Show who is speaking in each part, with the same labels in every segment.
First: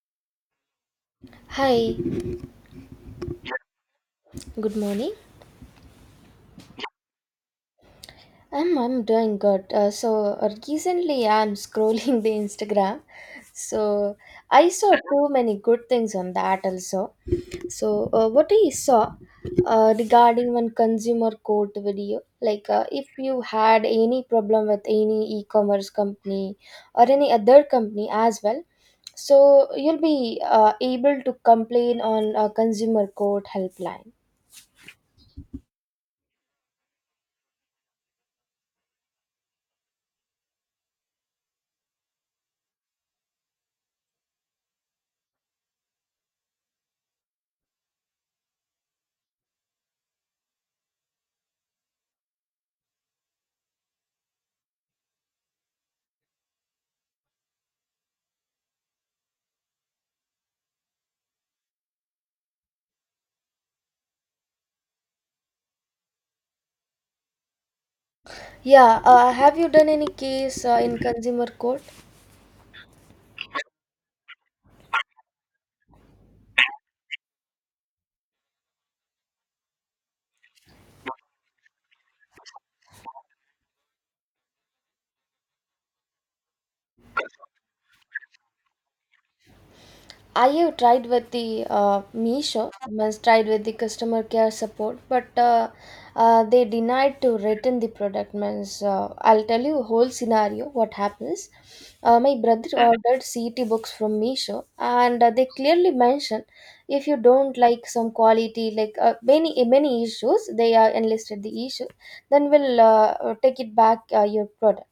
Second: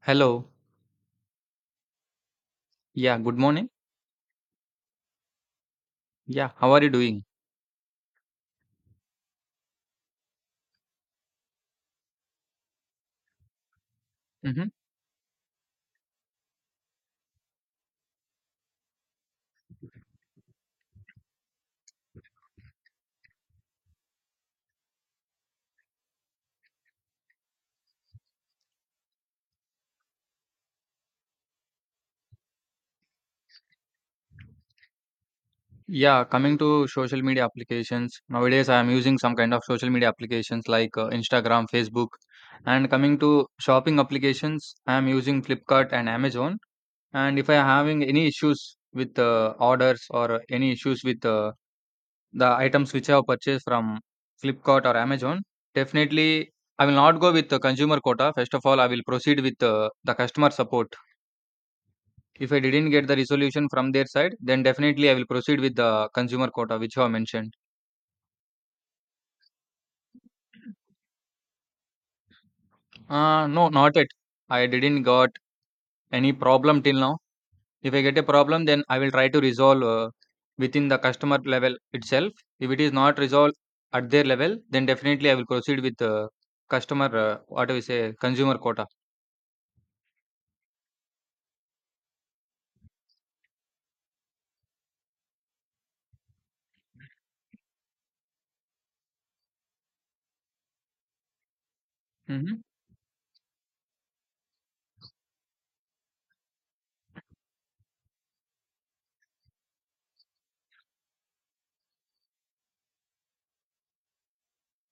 Speaker 1: Hello.
Speaker 2: Hi,
Speaker 1: Yeah, good morning.
Speaker 2: good morning.
Speaker 1: Yeah, how are you doing?
Speaker 2: I'm doing good. So recently I'm scrolling the Instagram. So I
Speaker 1: Mm-hmm.
Speaker 2: saw too many good things on that also. So what I saw regarding one consumer court video, like if you had any problem with any e-commerce company or any other company as well, so you'll be able to complain on a consumer court helpline.
Speaker 1: Yeah, coming to social media applications. Nowadays, I am using some kind of social media applications like Instagram, Facebook. And coming to shopping applications, I am using Flipkart and Amazon. And if I am having any issues with orders or any issues with the items which I have purchased from Flipkart or Amazon, definitely I will not go with the consumer quota. First of all, I will proceed with the customer support. If I didn't get the resolution from their side, then definitely I will proceed with the consumer quota which you have mentioned.
Speaker 2: Yeah, have you done any case in consumer court?
Speaker 1: No, not yet. I didn't got any problem till now. If I get a problem, then I will try to resolve within the customer level itself. If it is not resolved at their level, then definitely I will proceed with the customer, what do we say, consumer quota.
Speaker 2: I have tried with the Meesho, means tried with the customer care support, but they denied to return the product. Means I'll tell you whole scenario what happens. My
Speaker 1: Hmm.
Speaker 2: brother ordered CET books from Meesho, and they clearly mention if you don't like some quality, like many issues, they enlisted the issue, then we'll take it back your product.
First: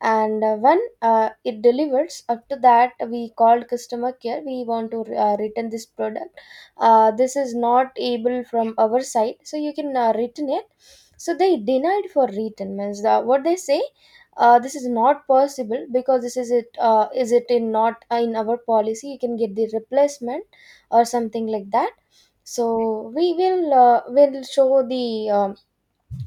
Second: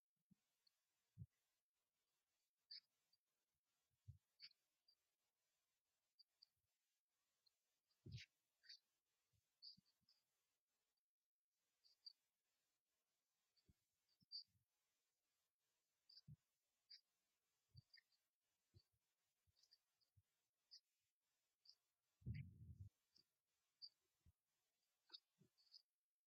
Speaker 2: And when it delivers, after that we called customer care. We want to return this product. This is not able from our side, so you can return it. So they denied for return, means the, what they say, this is not possible because this is it, is it in not, in our policy. You can get the replacement or something like that. So we will show the, um,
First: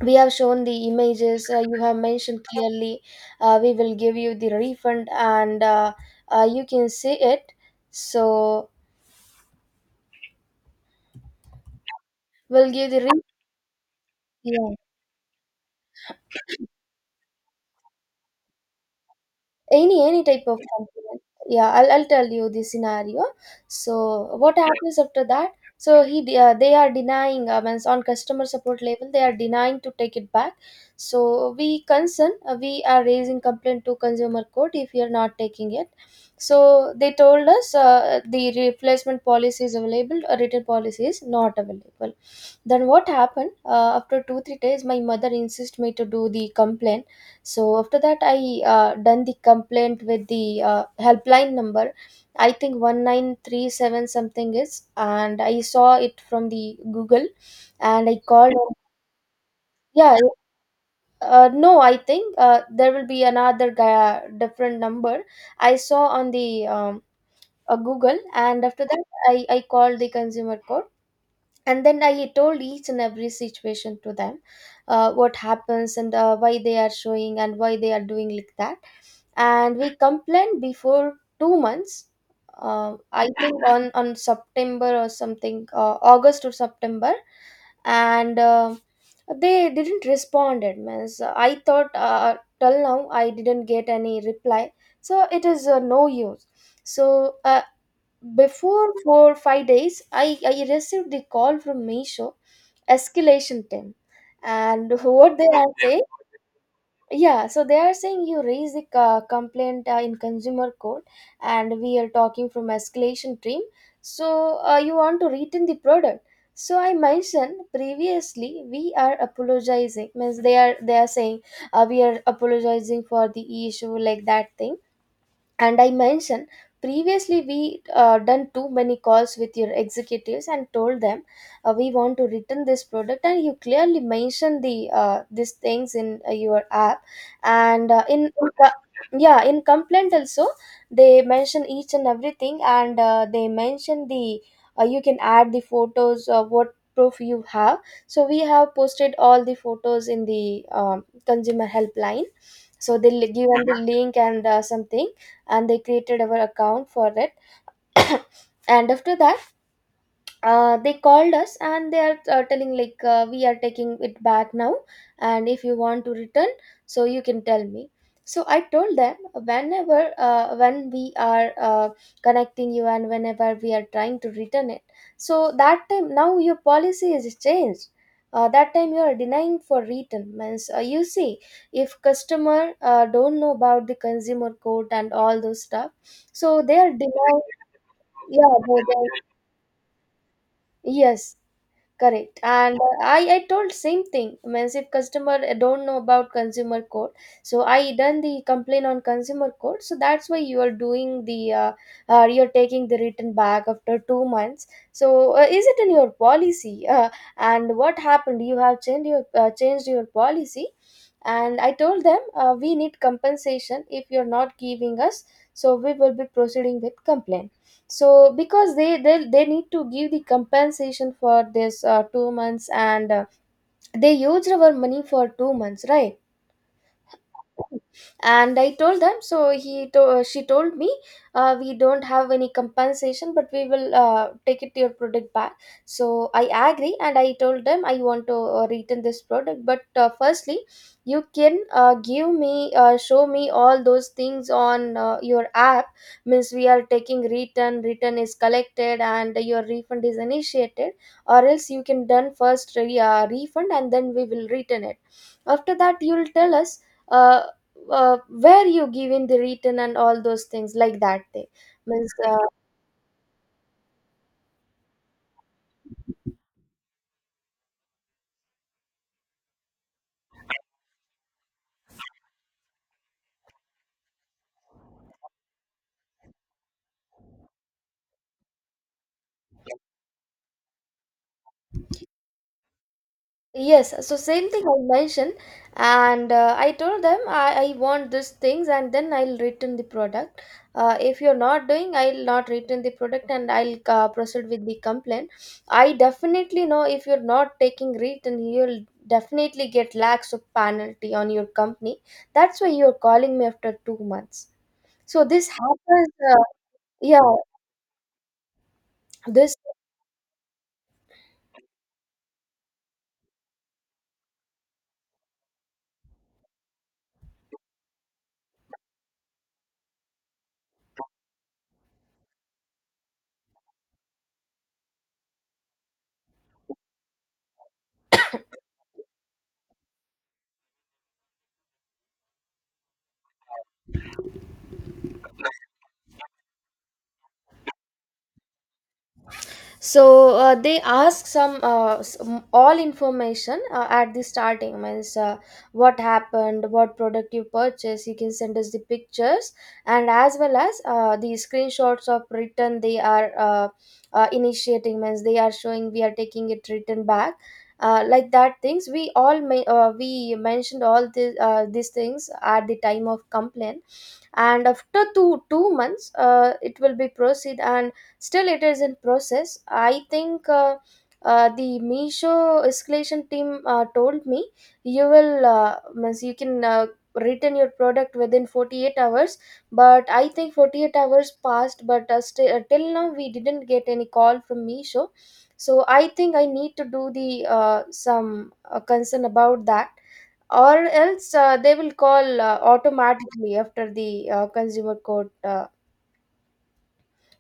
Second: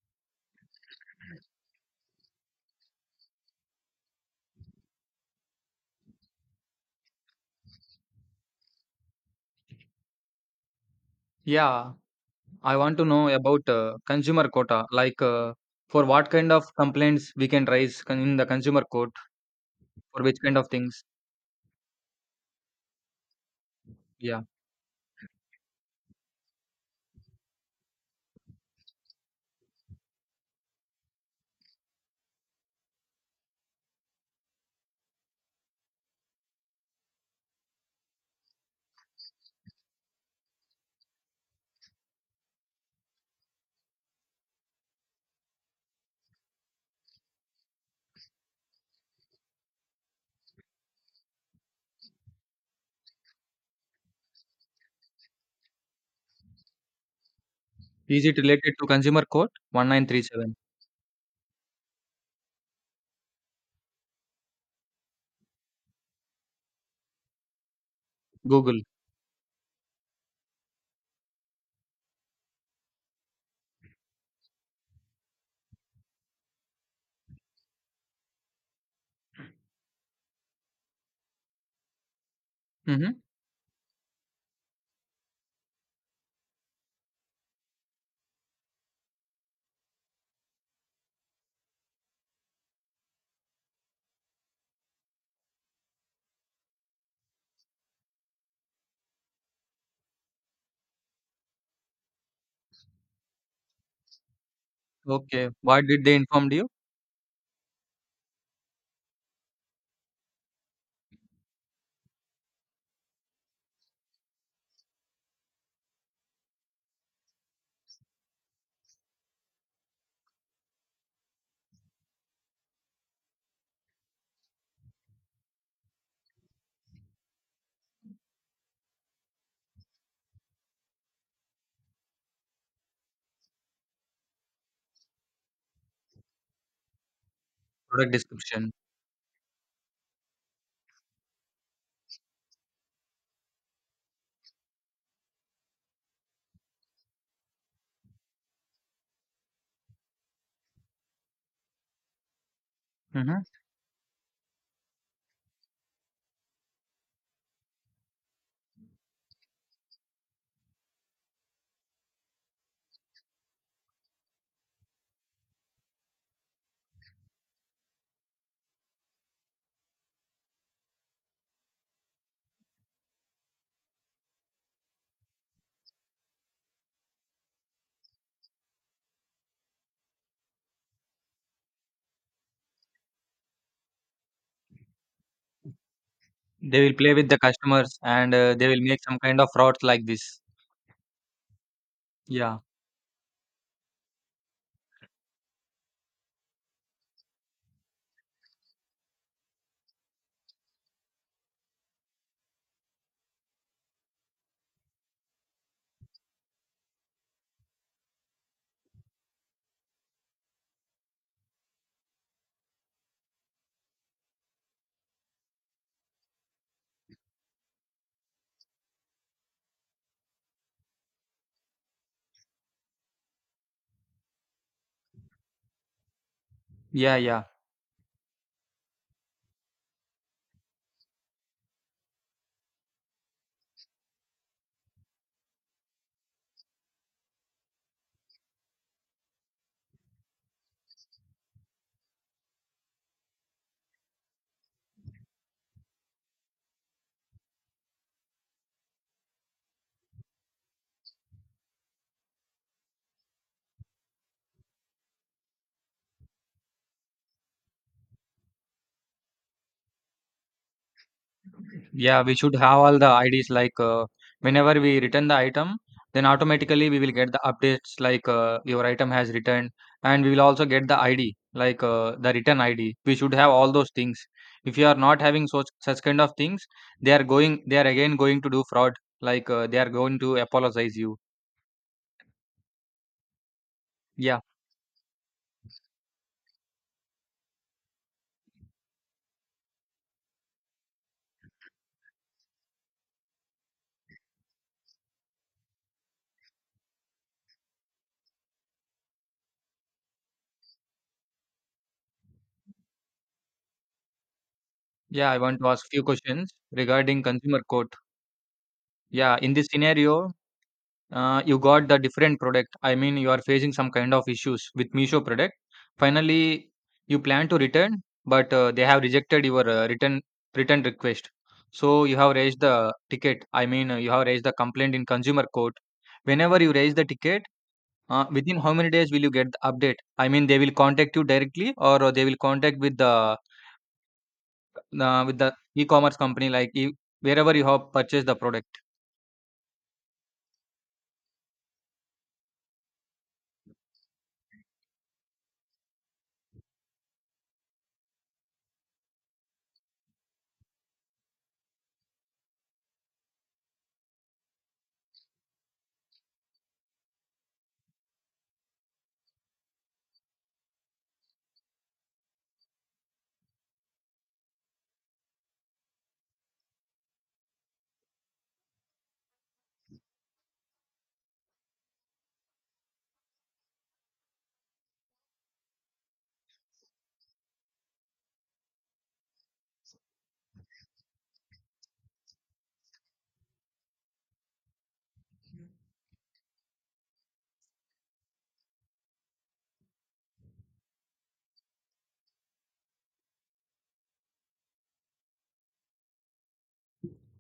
Speaker 2: we have shown the images. You have mentioned clearly we will give you the refund, and you can see it. So
Speaker 1: Yeah,
Speaker 2: we'll
Speaker 1: I
Speaker 2: give
Speaker 1: want
Speaker 2: the
Speaker 1: to know about consumer
Speaker 2: refund.
Speaker 1: quota, like for what kind of complaints we can raise in the consumer court,
Speaker 2: Any
Speaker 1: for which
Speaker 2: type
Speaker 1: kind
Speaker 2: of
Speaker 1: of things.
Speaker 2: compliment. Yeah, I'll tell you the scenario. So
Speaker 1: Yeah.
Speaker 2: what happens after that. So they are denying, means on customer support level they are denying to take it back. So we concern, we are raising complaint to consumer court if you are not taking it. So they told us the replacement policy is available, a written policy is not available. Then what happened? After 2 to 3 days my mother insist me to do the complaint. So after that, I done the complaint with the helpline number. I think 1937 something is, and I saw it from the Google, and I
Speaker 1: Is it
Speaker 2: called.
Speaker 1: related to Consumer Code
Speaker 2: Yeah,
Speaker 1: 1937?
Speaker 2: no, I think there will be another guy, different number. I saw on the Google, and
Speaker 1: Google.
Speaker 2: after that, I called the consumer court, and then I told each and every situation to them, what happens and why they are showing and why they are doing like that. And we complained before 2 months.
Speaker 1: Mhm.
Speaker 2: I think on september or something, august or september. And they didn't responded, means I thought, till now I didn't get any reply, so it is no use. So uh, before 4 to 5 days, I received the call from Meesho, escalation team, and what they
Speaker 1: Okay.
Speaker 2: are
Speaker 1: What
Speaker 2: Okay. saying,
Speaker 1: did they informed you?
Speaker 2: yeah. So they are saying you raise the complaint in consumer court, and we are talking from escalation team. So you want to return the product. So I mentioned previously we are apologizing, means they are saying, we are apologizing for the issue, like that thing. And I mentioned previously we done too many calls with your executives and told them we want to return this product, and you clearly mentioned the these things in your app, and
Speaker 1: Product
Speaker 2: in
Speaker 1: description.
Speaker 2: yeah, in complaint also they mention each and everything, and they mention the, you can add the photos of what proof you have. So we have posted all the photos in the, um, consumer helpline. So they'll
Speaker 1: Mhm.
Speaker 2: given the link and something, and they created our account for that. And after that they called us, and they are telling like we are taking it back now. And if you want to return, so you can tell me. So I told them whenever when we are connecting you and whenever we are trying to return it, so that time now your policy is changed. That time you are denying for return, means, you see, if customer don't know about the consumer code and all those stuff, so they
Speaker 1: They
Speaker 2: are
Speaker 1: will play with the
Speaker 2: denying.
Speaker 1: customers and
Speaker 2: Yeah,
Speaker 1: they will make some kind of frauds like this.
Speaker 2: yes. Correct.
Speaker 1: Yeah.
Speaker 2: And I told same thing. Means if customer don't know about consumer code, so I done the complaint on consumer code. So that's why you are doing the, you're taking the return back after 2 months. So is it in your policy? And what happened? You have changed your policy, and I told them we need compensation if you're not giving us. So we will be proceeding with complaint. So because they need to give the compensation for this 2 months, and they used our money for 2 months, right?
Speaker 1: Yeah, yeah.
Speaker 2: And I told them. So she told me, we don't have any compensation, but we will take it your product back. So I agree, and I told them I want to return this product, but firstly you can give me, show me all those things on your app. Means we are taking return, return is collected and your refund is initiated, or else you can done first refund, and then we will return it. After that you will tell us uh, where you give in the return and all those things like that thing, means
Speaker 1: Yeah, we should have all the IDs like whenever we return the item, then automatically we will get the updates like your item has returned, and we will also get the ID like the return ID. We should have all those things. If you are not having such kind of things, they are again going to do fraud. Like they are going to apologize you.
Speaker 2: yes. So
Speaker 1: Yeah,
Speaker 2: same thing I mentioned, and I told them I want these things and then I'll return the product. If you're not doing, I'll not return the product, and I'll proceed with the complaint. I definitely know, if you're not taking return, you'll definitely get lakhs of penalty on your company. That's why you're calling me after 2 months. So
Speaker 1: yeah. I
Speaker 2: this
Speaker 1: want to ask few
Speaker 2: happens,
Speaker 1: questions regarding
Speaker 2: yeah,
Speaker 1: consumer court. Yeah, in
Speaker 2: this.
Speaker 1: this scenario, you got the different product. I mean, you are facing some kind of issues with Meesho product. Finally, you plan to return, but they have rejected your return request. So you have raised the ticket. I mean, you have raised the complaint in consumer court. Whenever you raise the ticket, within how many days will you get the update? I mean, they will contact you directly or they will contact with the with the e-commerce company, like wherever you have purchased the product.
Speaker 2: So they ask some all information at the starting, means what happened, what product you purchase. You can send us the pictures, and as well as the screenshots of return they are initiating, means they are showing we are taking it return back, like that things we all we mentioned all the, these things at the time of complaint. And after two months it will be proceed, and still it is in process. I think the Misho escalation team told me you will means you can return your product within 48 hours. But I think 48 hours passed, but till now we didn't get any call from Misho. So I think I need to do the some concern about that, or else they will call automatically after the consumer court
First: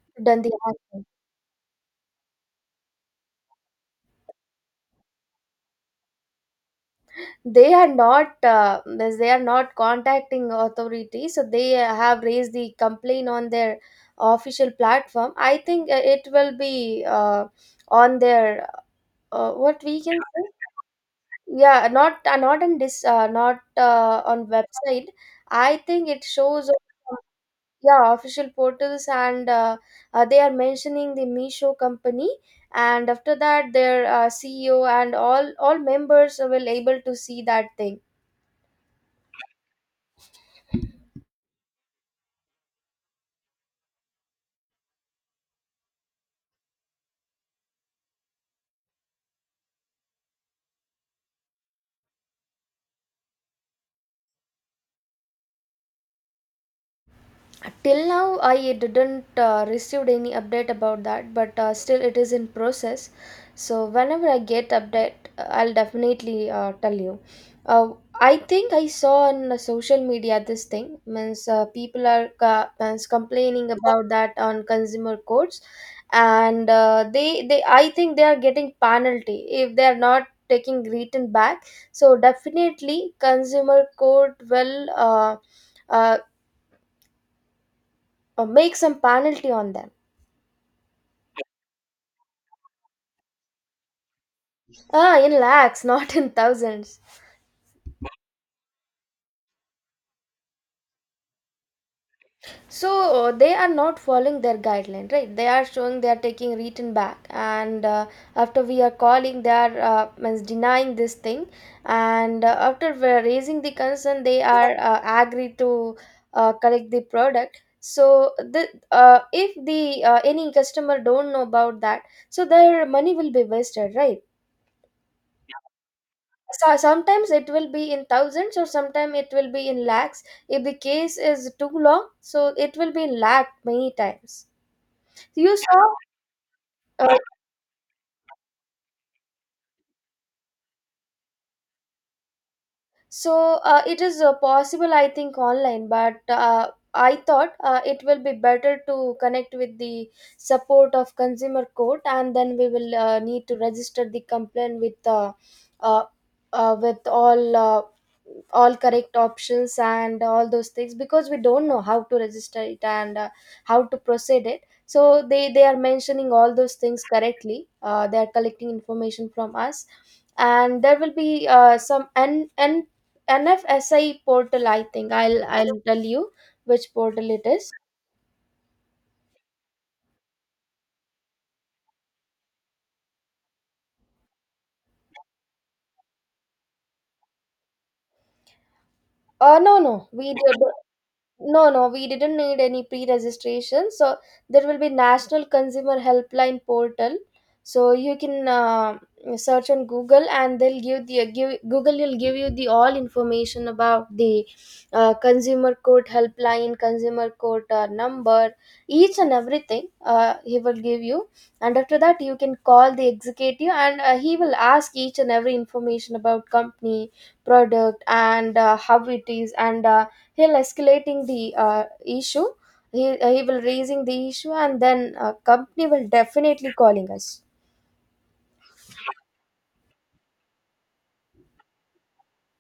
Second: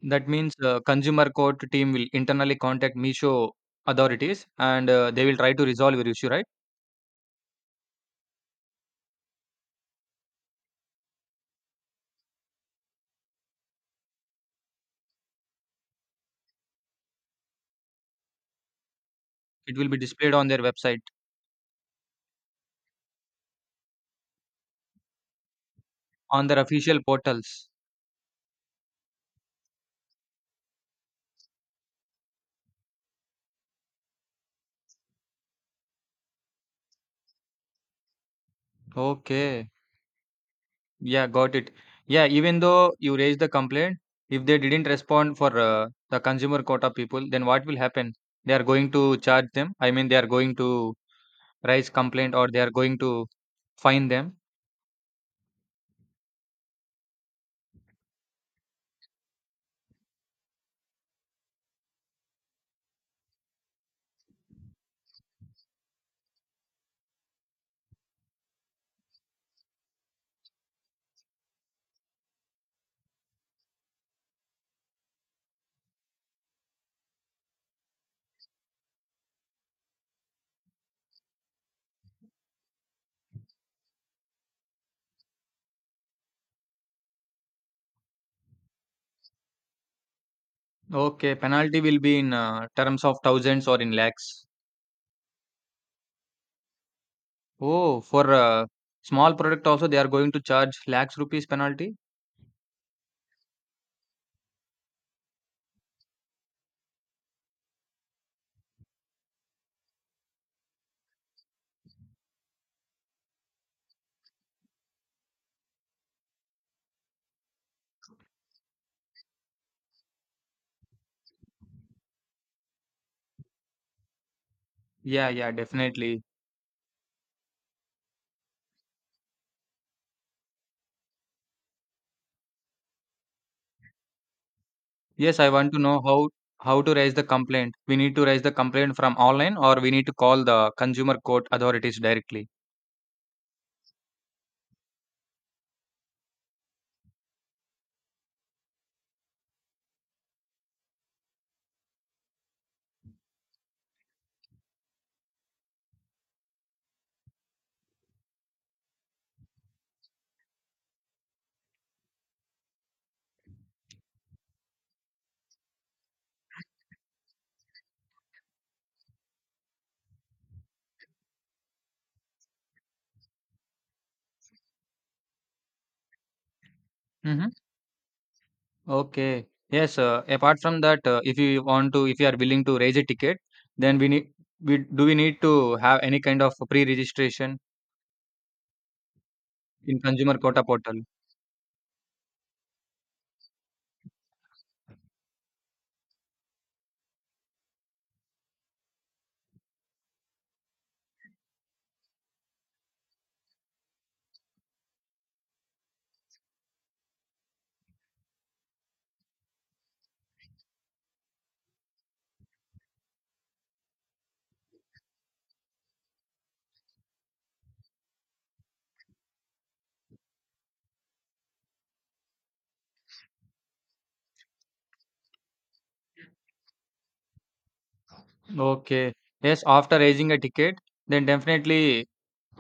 Speaker 1: That
Speaker 2: done the
Speaker 1: means
Speaker 2: action.
Speaker 1: consumer court team will internally contact Meesho authorities and they will try to resolve your issue, right?
Speaker 2: They are not, means they are not contacting authority, so they have raised the complaint on their official platform. I think it will be on their,
Speaker 1: It
Speaker 2: what
Speaker 1: will be
Speaker 2: we can
Speaker 1: displayed
Speaker 2: say.
Speaker 1: on their website,
Speaker 2: Yeah, not in this, not on website. I think it
Speaker 1: on their
Speaker 2: shows,
Speaker 1: official portals.
Speaker 2: yeah, official portals. And they are mentioning the Meesho company, and after that their CEO and all members will able to see that thing.
Speaker 1: Okay. Yeah, got it. Yeah, even though you raised the complaint, if they didn't respond for the consumer quota people, then what will happen? They are going to charge them. I mean, they are going to raise complaint or they are going to fine them.
Speaker 2: Till now I didn't received any update about that, but still it is in process. So whenever I get update, I'll definitely tell you. uh, I think I saw on the social media this thing, means people are means complaining about that on consumer courts. And they I think they are getting penalty if they are not taking written back. So definitely consumer court will uh, or make some penalty on them.
Speaker 1: Okay, penalty will be in terms of thousands or in lakhs.
Speaker 2: Ah, in lakhs, not in thousands.
Speaker 1: Oh, for small product also they are going to charge lakhs rupees penalty?
Speaker 2: So they are not following their guideline, right? They are showing they are taking written back, and after we are calling, they are means denying this thing. And after we are raising the concern, they are agree to correct the product. So the, if the, any customer don't know about that, so their money will be wasted, right?
Speaker 1: Yeah, yeah, definitely.
Speaker 2: So sometimes it will be in thousands, or sometimes it will be in lakhs. If the case is too long, so it will be in lakh many times.
Speaker 1: Yes, I
Speaker 2: You
Speaker 1: want to
Speaker 2: saw.
Speaker 1: know how to raise
Speaker 2: uh,
Speaker 1: the complaint. We need to raise the complaint from online or we need to call the consumer court authorities directly.
Speaker 2: so uh, it is possible, I think, online, but I thought it will be better to connect with the support of consumer court, and then we will need to register the complaint uh, with all correct options and all those things, because we don't know how to register it, and how to proceed it. So they are mentioning all those things correctly. They are collecting information from us, and there will be some n n NFSI portal, I think. I'll tell you which portal it
Speaker 1: Mm-hmm.
Speaker 2: is.
Speaker 1: Okay. Yes, apart from that, if you want to, if you are willing to raise a ticket, then we need to have any kind of pre-registration
Speaker 2: No,
Speaker 1: in
Speaker 2: no, we
Speaker 1: consumer quota
Speaker 2: do.
Speaker 1: portal.
Speaker 2: No, no, we didn't need any pre-registration. So there will be National Consumer Helpline portal. So you can search on Google, and they'll give the give Google will give you the all information about the consumer court helpline, consumer court number, each and everything. He will give you, and after that you can call the executive, and he will ask each and every information about company, product, and how it is, and he'll escalating the issue. He will raising the issue, and then company will definitely calling us.
Speaker 1: Okay. Yes, after raising a ticket, then definitely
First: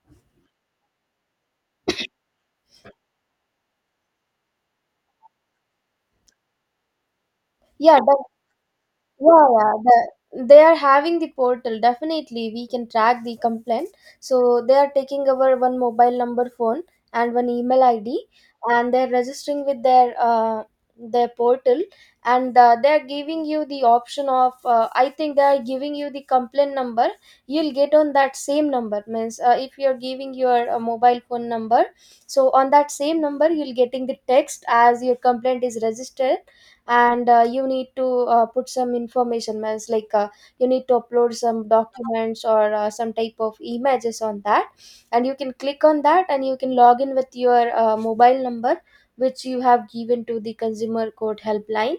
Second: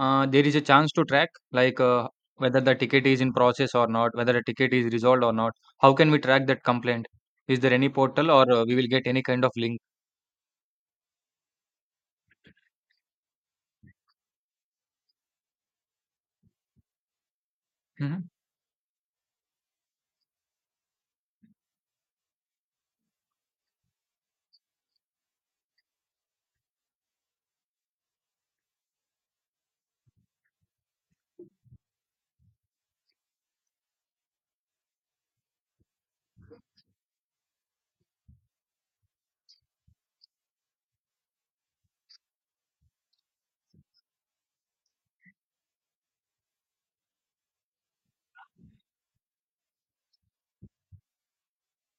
Speaker 1: There is a chance to track, like whether the ticket is in process or not, whether the ticket is resolved or not. How can we track that complaint? Is there any
Speaker 2: Yeah.
Speaker 1: portal or we will get any kind
Speaker 2: Yeah,
Speaker 1: of
Speaker 2: yeah.
Speaker 1: link?
Speaker 2: The, they are having the portal. Definitely, we can track the complaint. So they are taking our one mobile number, phone, and one email ID,
Speaker 1: Hmm.
Speaker 2: and they're registering with their portal, and they're giving you the option of. I think they are giving you the complaint number. You'll get on that same number. Means if you're giving your mobile phone number, so on that same number you'll getting the text as your complaint is registered, and you need to put some information, means like you need to upload some documents or some type of images on that, and you can click on that, and you can log in with your mobile number which you have given to the consumer court helpline,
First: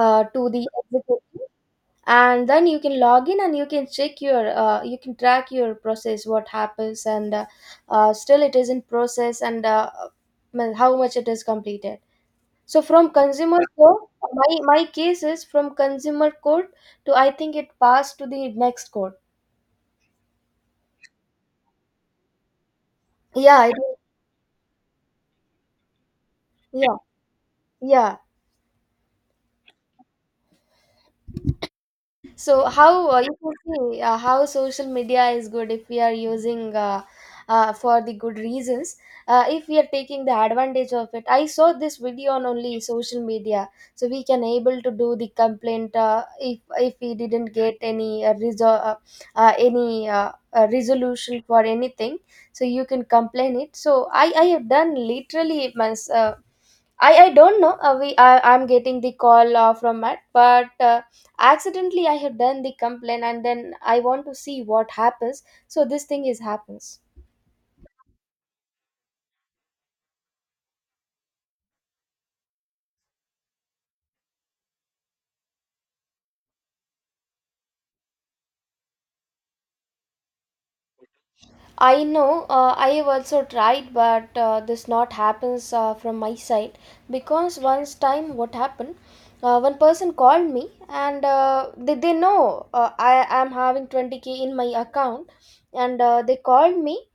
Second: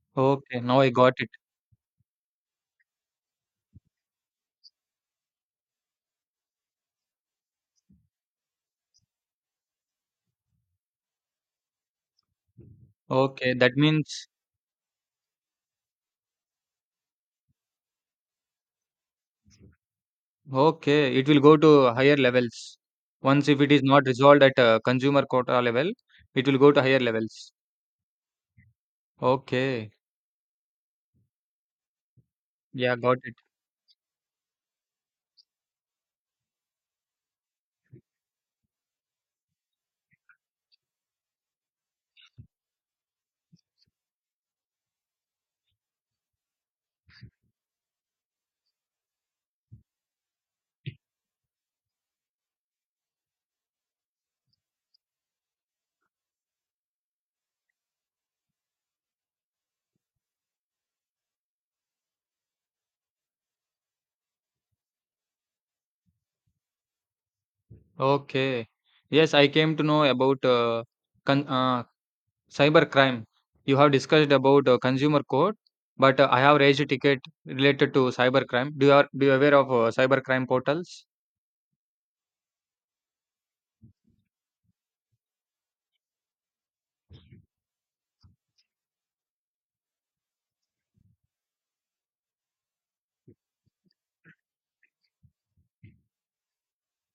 Speaker 2: to the
Speaker 1: Okay, now I got it.
Speaker 2: executive. And then you can log in, and you can check your you can track your process, what happens, and still it is in process, and well, how much it is completed. So from
Speaker 1: Okay,
Speaker 2: consumer
Speaker 1: that
Speaker 2: court,
Speaker 1: means
Speaker 2: my case is from consumer court to, I think, it passed to the next court.
Speaker 1: okay, it will go to higher levels. Once
Speaker 2: Yeah,
Speaker 1: if
Speaker 2: I
Speaker 1: it is
Speaker 2: do.
Speaker 1: not resolved at consumer quota level, it will go to
Speaker 2: Yeah,
Speaker 1: higher levels.
Speaker 2: yeah.
Speaker 1: Okay,
Speaker 2: So
Speaker 1: yeah,
Speaker 2: how
Speaker 1: got it.
Speaker 2: you can see how social media is good if we are using for the good reasons. If we are taking the advantage of it, I saw this video on only social media, so we can able to do the complaint if we didn't get any resolution for anything. So you can complain it. So I have done literally my. I don't know. We I'm getting the call from Matt, but accidentally I have done the complaint, and then I want to see what happens. So this thing is happens.
Speaker 1: Okay, yes, I came to know about con- uh, cybercrime. You have discussed about consumer code, but I have raised a ticket related to cybercrime. Do you aware of cybercrime portals?
Speaker 2: I know. I have also tried, but this not happens from my side, because once time what happened. One person called me, and they know I am having 20k in my account, and they called me,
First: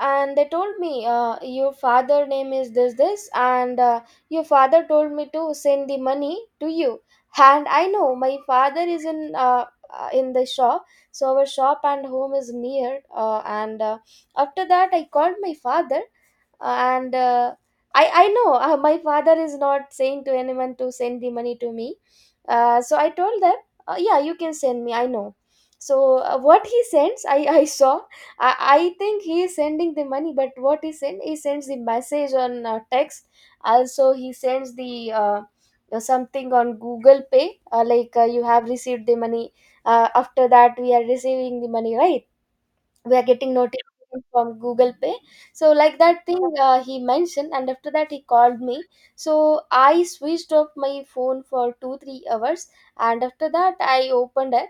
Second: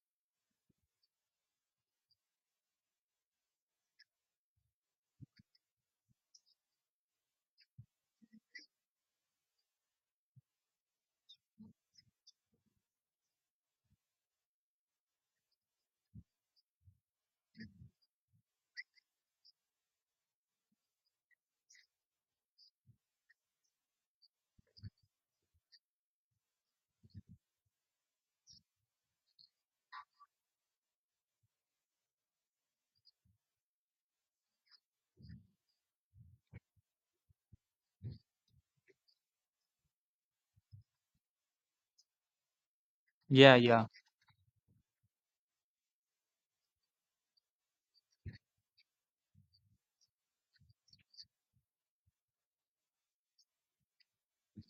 Speaker 2: and they told me, your father name is this, and your father told me to send the money to you. And I know my father is in the shop. So our shop and home is near, and after that I called my father, and I know my father is not saying to anyone to send the money to me. So I told them, yeah, you can send me, I know. So what he sends I saw. I think he is sending the money, but what he send? He sends the message on text. Also, he sends the something on Google Pay, like you have received the money. After that, we are receiving the money, right? We are getting
Speaker 1: Yeah, yeah.
Speaker 2: notification from Google Pay. So like that thing he mentioned, and after that he called me. So I switched off my phone for 2 3 hours, and after that I opened it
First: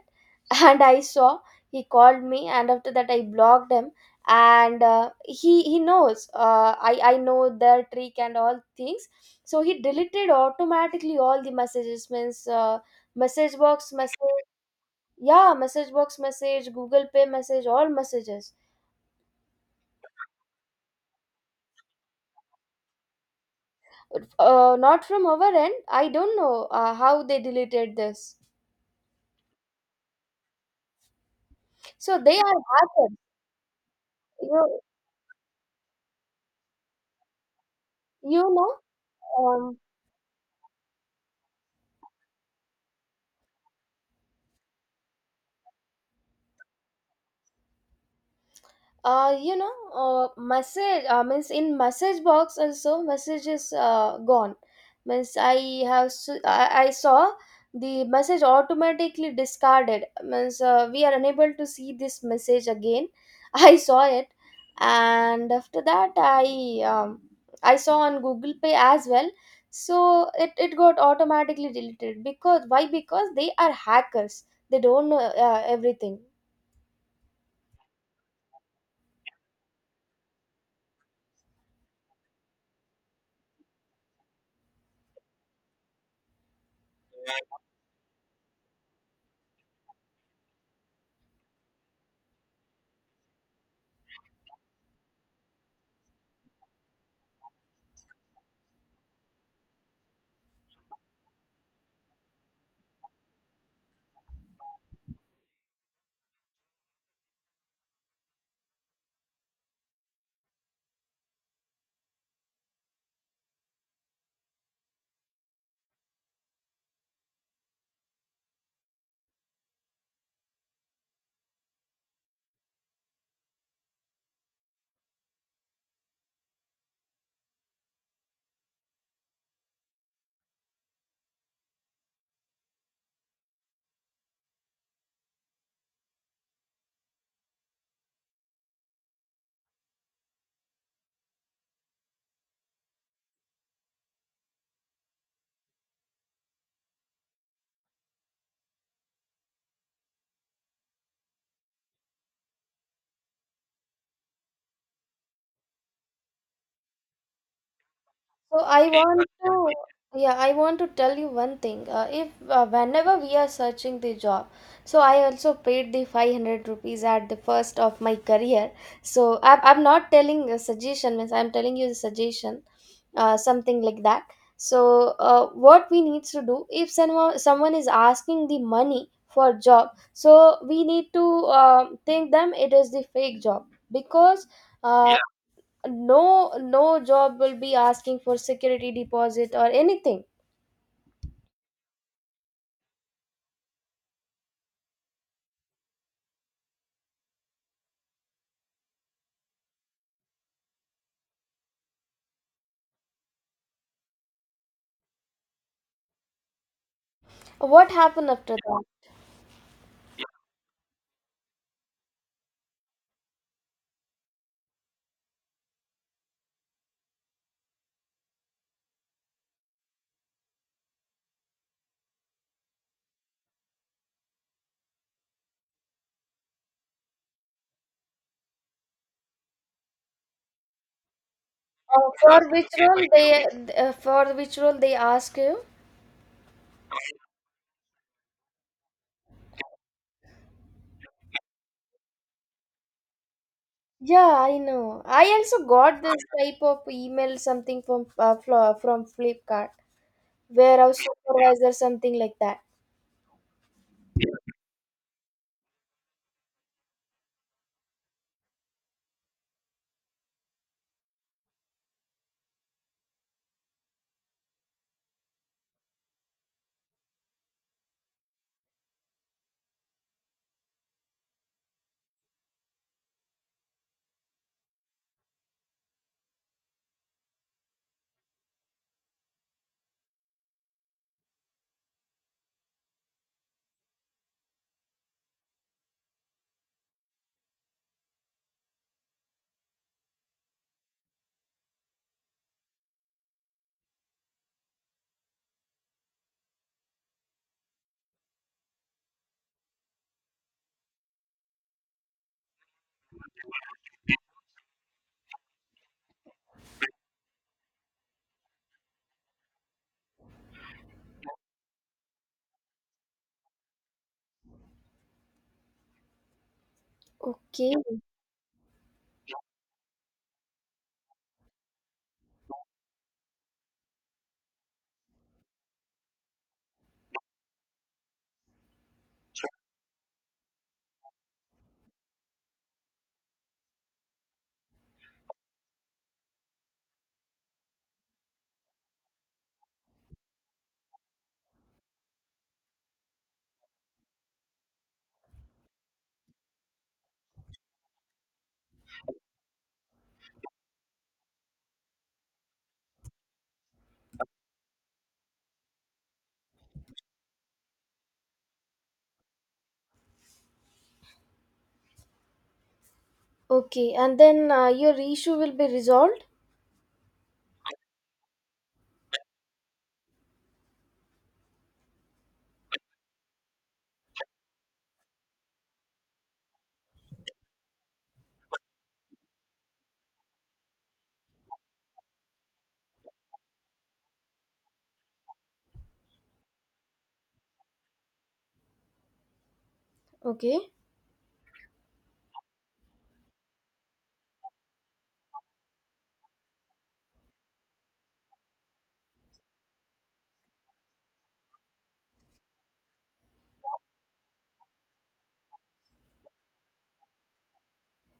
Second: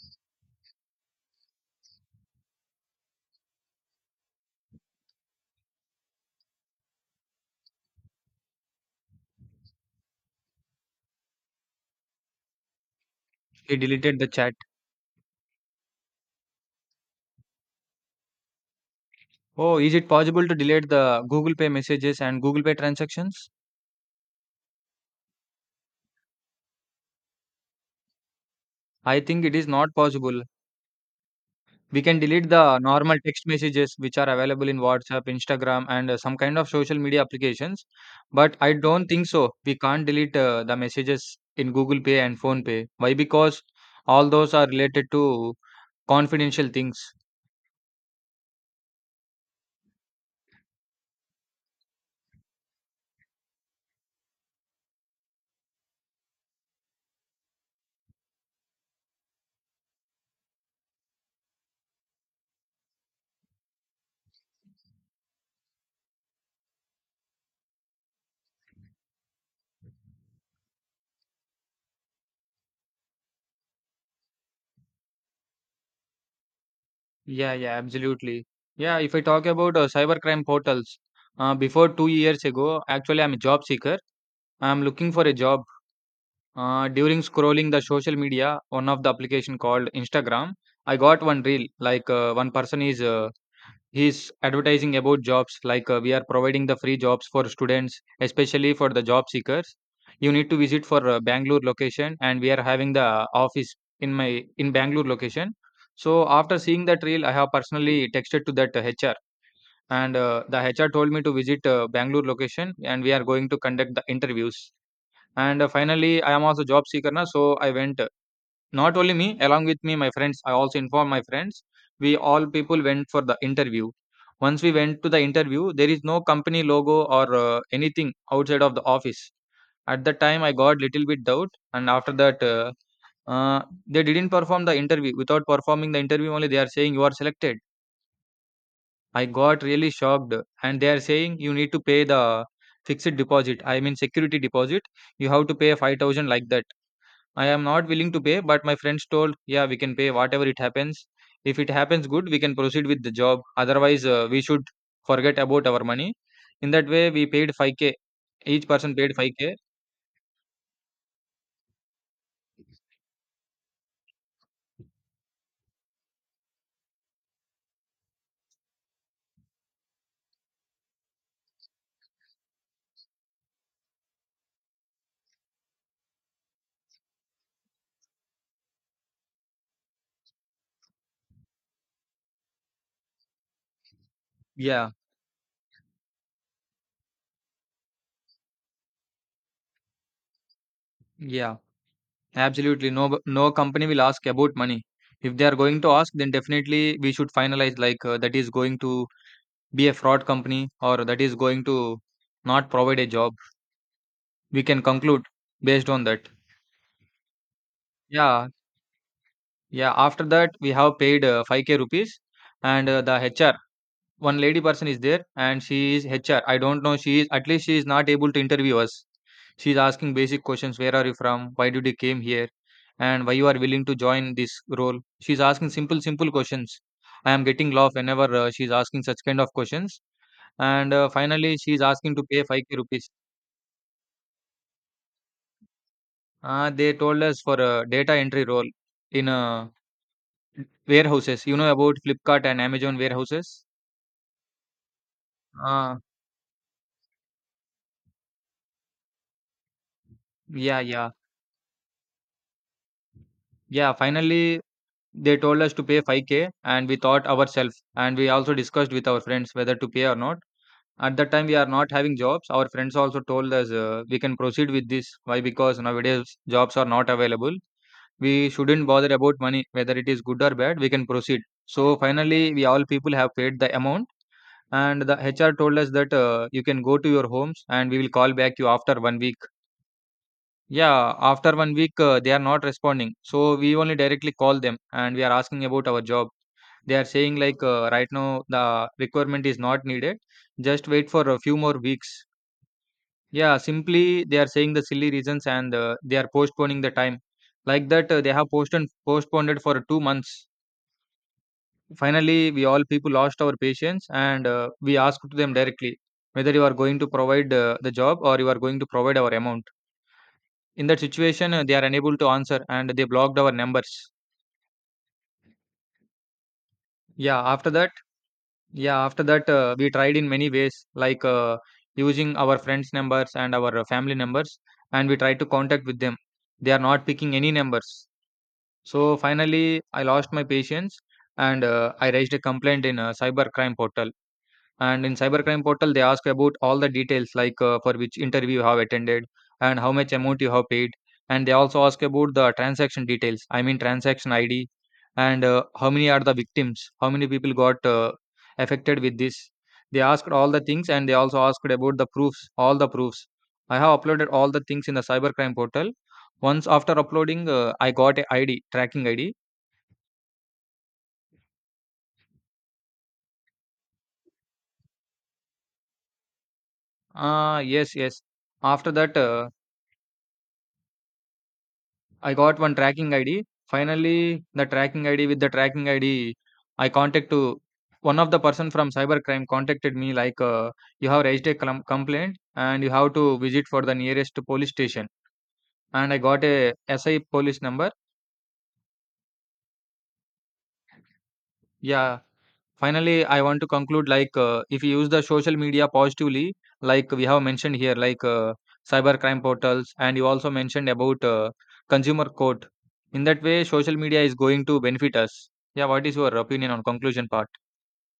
Speaker 2: and I saw he called me, and after that I blocked him. And he knows I know the trick and all things. So he deleted automatically all the messages, means message
Speaker 1: He
Speaker 2: box
Speaker 1: deleted the
Speaker 2: message.
Speaker 1: chat.
Speaker 2: Yeah, message box message, Google Pay message, all messages.
Speaker 1: Oh, is it possible to delete the Google Pay messages and Google Pay transactions?
Speaker 2: Not from our end. I don't know how they deleted this.
Speaker 1: I think it is not possible. We
Speaker 2: So
Speaker 1: can
Speaker 2: they
Speaker 1: delete
Speaker 2: are
Speaker 1: the
Speaker 2: hackers.
Speaker 1: normal text messages which are available in
Speaker 2: You
Speaker 1: WhatsApp, Instagram, and some kind of social media applications.
Speaker 2: you
Speaker 1: But I
Speaker 2: know.
Speaker 1: don't think so. We
Speaker 2: Um,
Speaker 1: can't delete the messages in Google Pay and Phone Pay. Why? Because all those are related to confidential things.
Speaker 2: Message means in message box also message is gone. Means I have s- I saw the message automatically discarded, means we are unable to see this message again. I saw it, and after that I saw on Google Pay as well. So it got automatically deleted, because why? Because they are hackers. They don't know everything.
Speaker 1: Yeah, yeah, absolutely. Yeah, if I talk about cybercrime portals, before 2 years ago, actually, I'm a job seeker. I'm looking for a job. During scrolling the social media, one of the application called Instagram, I got one reel like one person is he's advertising about jobs like we are providing the free jobs for students, especially for the job seekers. You need to visit for Bangalore location, and we are having the office in Bangalore location. So after seeing that reel, I have personally texted to that HR, and the HR told me to visit Bangalore location, and we are going to conduct the interviews. And finally, I am also job seeker na, so I went. Not only me, along with me, my friends. I also informed my friends. We all people went for the interview. Once we went to the interview, there is no company logo or anything outside of the office. At that time, I got little bit doubt, and after that, uh, they didn't perform the interview. Without performing the interview, only they are saying you are selected. I got really shocked, and they are saying you need to pay the fixed deposit. I mean security deposit. You have to pay 5,000 like that. I am not willing to pay, but my friends told, yeah, we can pay whatever it happens. If it happens good, we can proceed with the job. Otherwise, we should forget about our money. In that way, we paid 5k.
Speaker 2: So
Speaker 1: Each
Speaker 2: I.
Speaker 1: person
Speaker 2: Okay.
Speaker 1: paid
Speaker 2: Want that to,
Speaker 1: 5k.
Speaker 2: continue. Yeah, I want to tell you one thing. If whenever we are searching the job, so I also paid the 500 rupees at the first of my career. So I'm not telling a suggestion, means I'm telling you the suggestion, something like that. So what we need to do if someone is asking the money for job, so we need to think them it is the fake job. Because
Speaker 1: Yeah,
Speaker 2: uh, no, no job will be asking for security deposit or anything.
Speaker 1: yeah, absolutely. No, no company will ask about money. If they are going to ask, then definitely we should finalize like that is going to be a fraud company or that is going to not provide a job. We can conclude based on that.
Speaker 2: What happened
Speaker 1: Yeah,
Speaker 2: after that?
Speaker 1: yeah, after that we have paid 5k rupees, and the HR one lady person is there and she is HR. I don't know she is at least she is not able to interview us. She is asking basic questions. Where are you from? Why did you came here? And why you are willing to join this role? She is asking simple simple questions. I am getting laugh whenever she is asking such kind of questions. And finally she is asking to pay
Speaker 2: For which
Speaker 1: 5k
Speaker 2: role
Speaker 1: rupees.
Speaker 2: they for which role they ask you?
Speaker 1: They told us for a data entry role in a warehouses. You know about Flipkart and Amazon warehouses?
Speaker 2: Yeah, I know. I also
Speaker 1: Uh,
Speaker 2: got this type of email something from from Flipkart
Speaker 1: yeah,
Speaker 2: warehouse
Speaker 1: yeah,
Speaker 2: supervisor, something like that.
Speaker 1: yeah. Finally, they told us to pay 5k, and we thought ourselves, and we also discussed with our friends whether to pay or not. At that time, we are not having jobs. Our friends also told us we can proceed with this. Why? Because nowadays jobs are not available. We shouldn't bother about money, whether it is good or bad. We can proceed. So finally, we all people have paid the amount, and the HR told us that you can go to your homes, and we will call back you after one week. Yeah, after one week, they are not responding. So we only directly call them and we are asking about our job. They are saying like right now the requirement is not needed. Just wait for a few more weeks. Yeah, simply they are saying the silly reasons and they are postponing the time. Like that, they have postponed it for 2 months. Finally, we all people lost our patience and we asked to them directly whether you are going to provide the job or you are going to provide our amount. In that situation they are unable to answer and they blocked our numbers. Yeah, after
Speaker 2: Okay.
Speaker 1: that. Yeah, after that, we tried in many ways like using our friends numbers and our family numbers and we tried to contact with them. They are not picking any numbers. So finally, I lost my patience and I raised a complaint in a cyber crime portal. And in cybercrime portal, they ask about all the details like for which interview you have attended and how much amount you have paid. And they also ask about the transaction details. I mean transaction ID and how many are the victims, how many people got affected with this. They asked all the things and they also asked about the proofs, all the proofs. I have uploaded all the things in the cybercrime portal. Once after uploading, I got a ID tracking ID.
Speaker 2: Okay, and then your issue will be resolved?
Speaker 1: Ah, yes, yes. After that. I got one tracking ID. Finally, the tracking ID, with the tracking ID, I contact to one of the person from cybercrime contacted me like you have raised a complaint and you have to visit for the nearest police station. And I got a SI police number.
Speaker 2: Okay.
Speaker 1: Yeah, finally, I want to conclude like if you use the social media positively, like we have mentioned here, like cyber crime portals, and you also mentioned about consumer court. In that way, social media is going to benefit us. Yeah, what is your opinion on conclusion part?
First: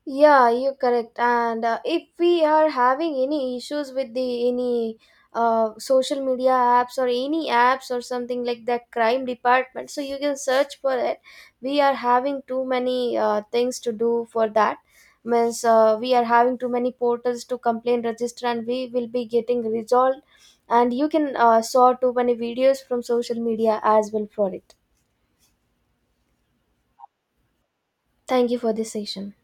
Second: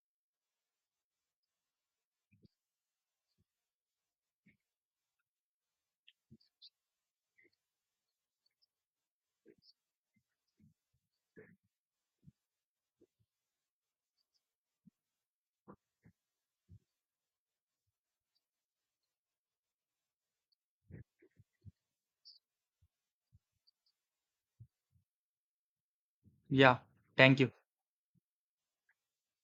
Speaker 2: Yeah, you're correct. And if we are having any issues with the any social media apps or any apps or something like that crime department, so you can search for it. We are having too many things to do for that. Means we are having too many portals to complain register, and we will be getting resolved. And you can saw too many videos from social media as well for it.
Speaker 1: Yeah, thank you.
Speaker 2: Thank you for this session.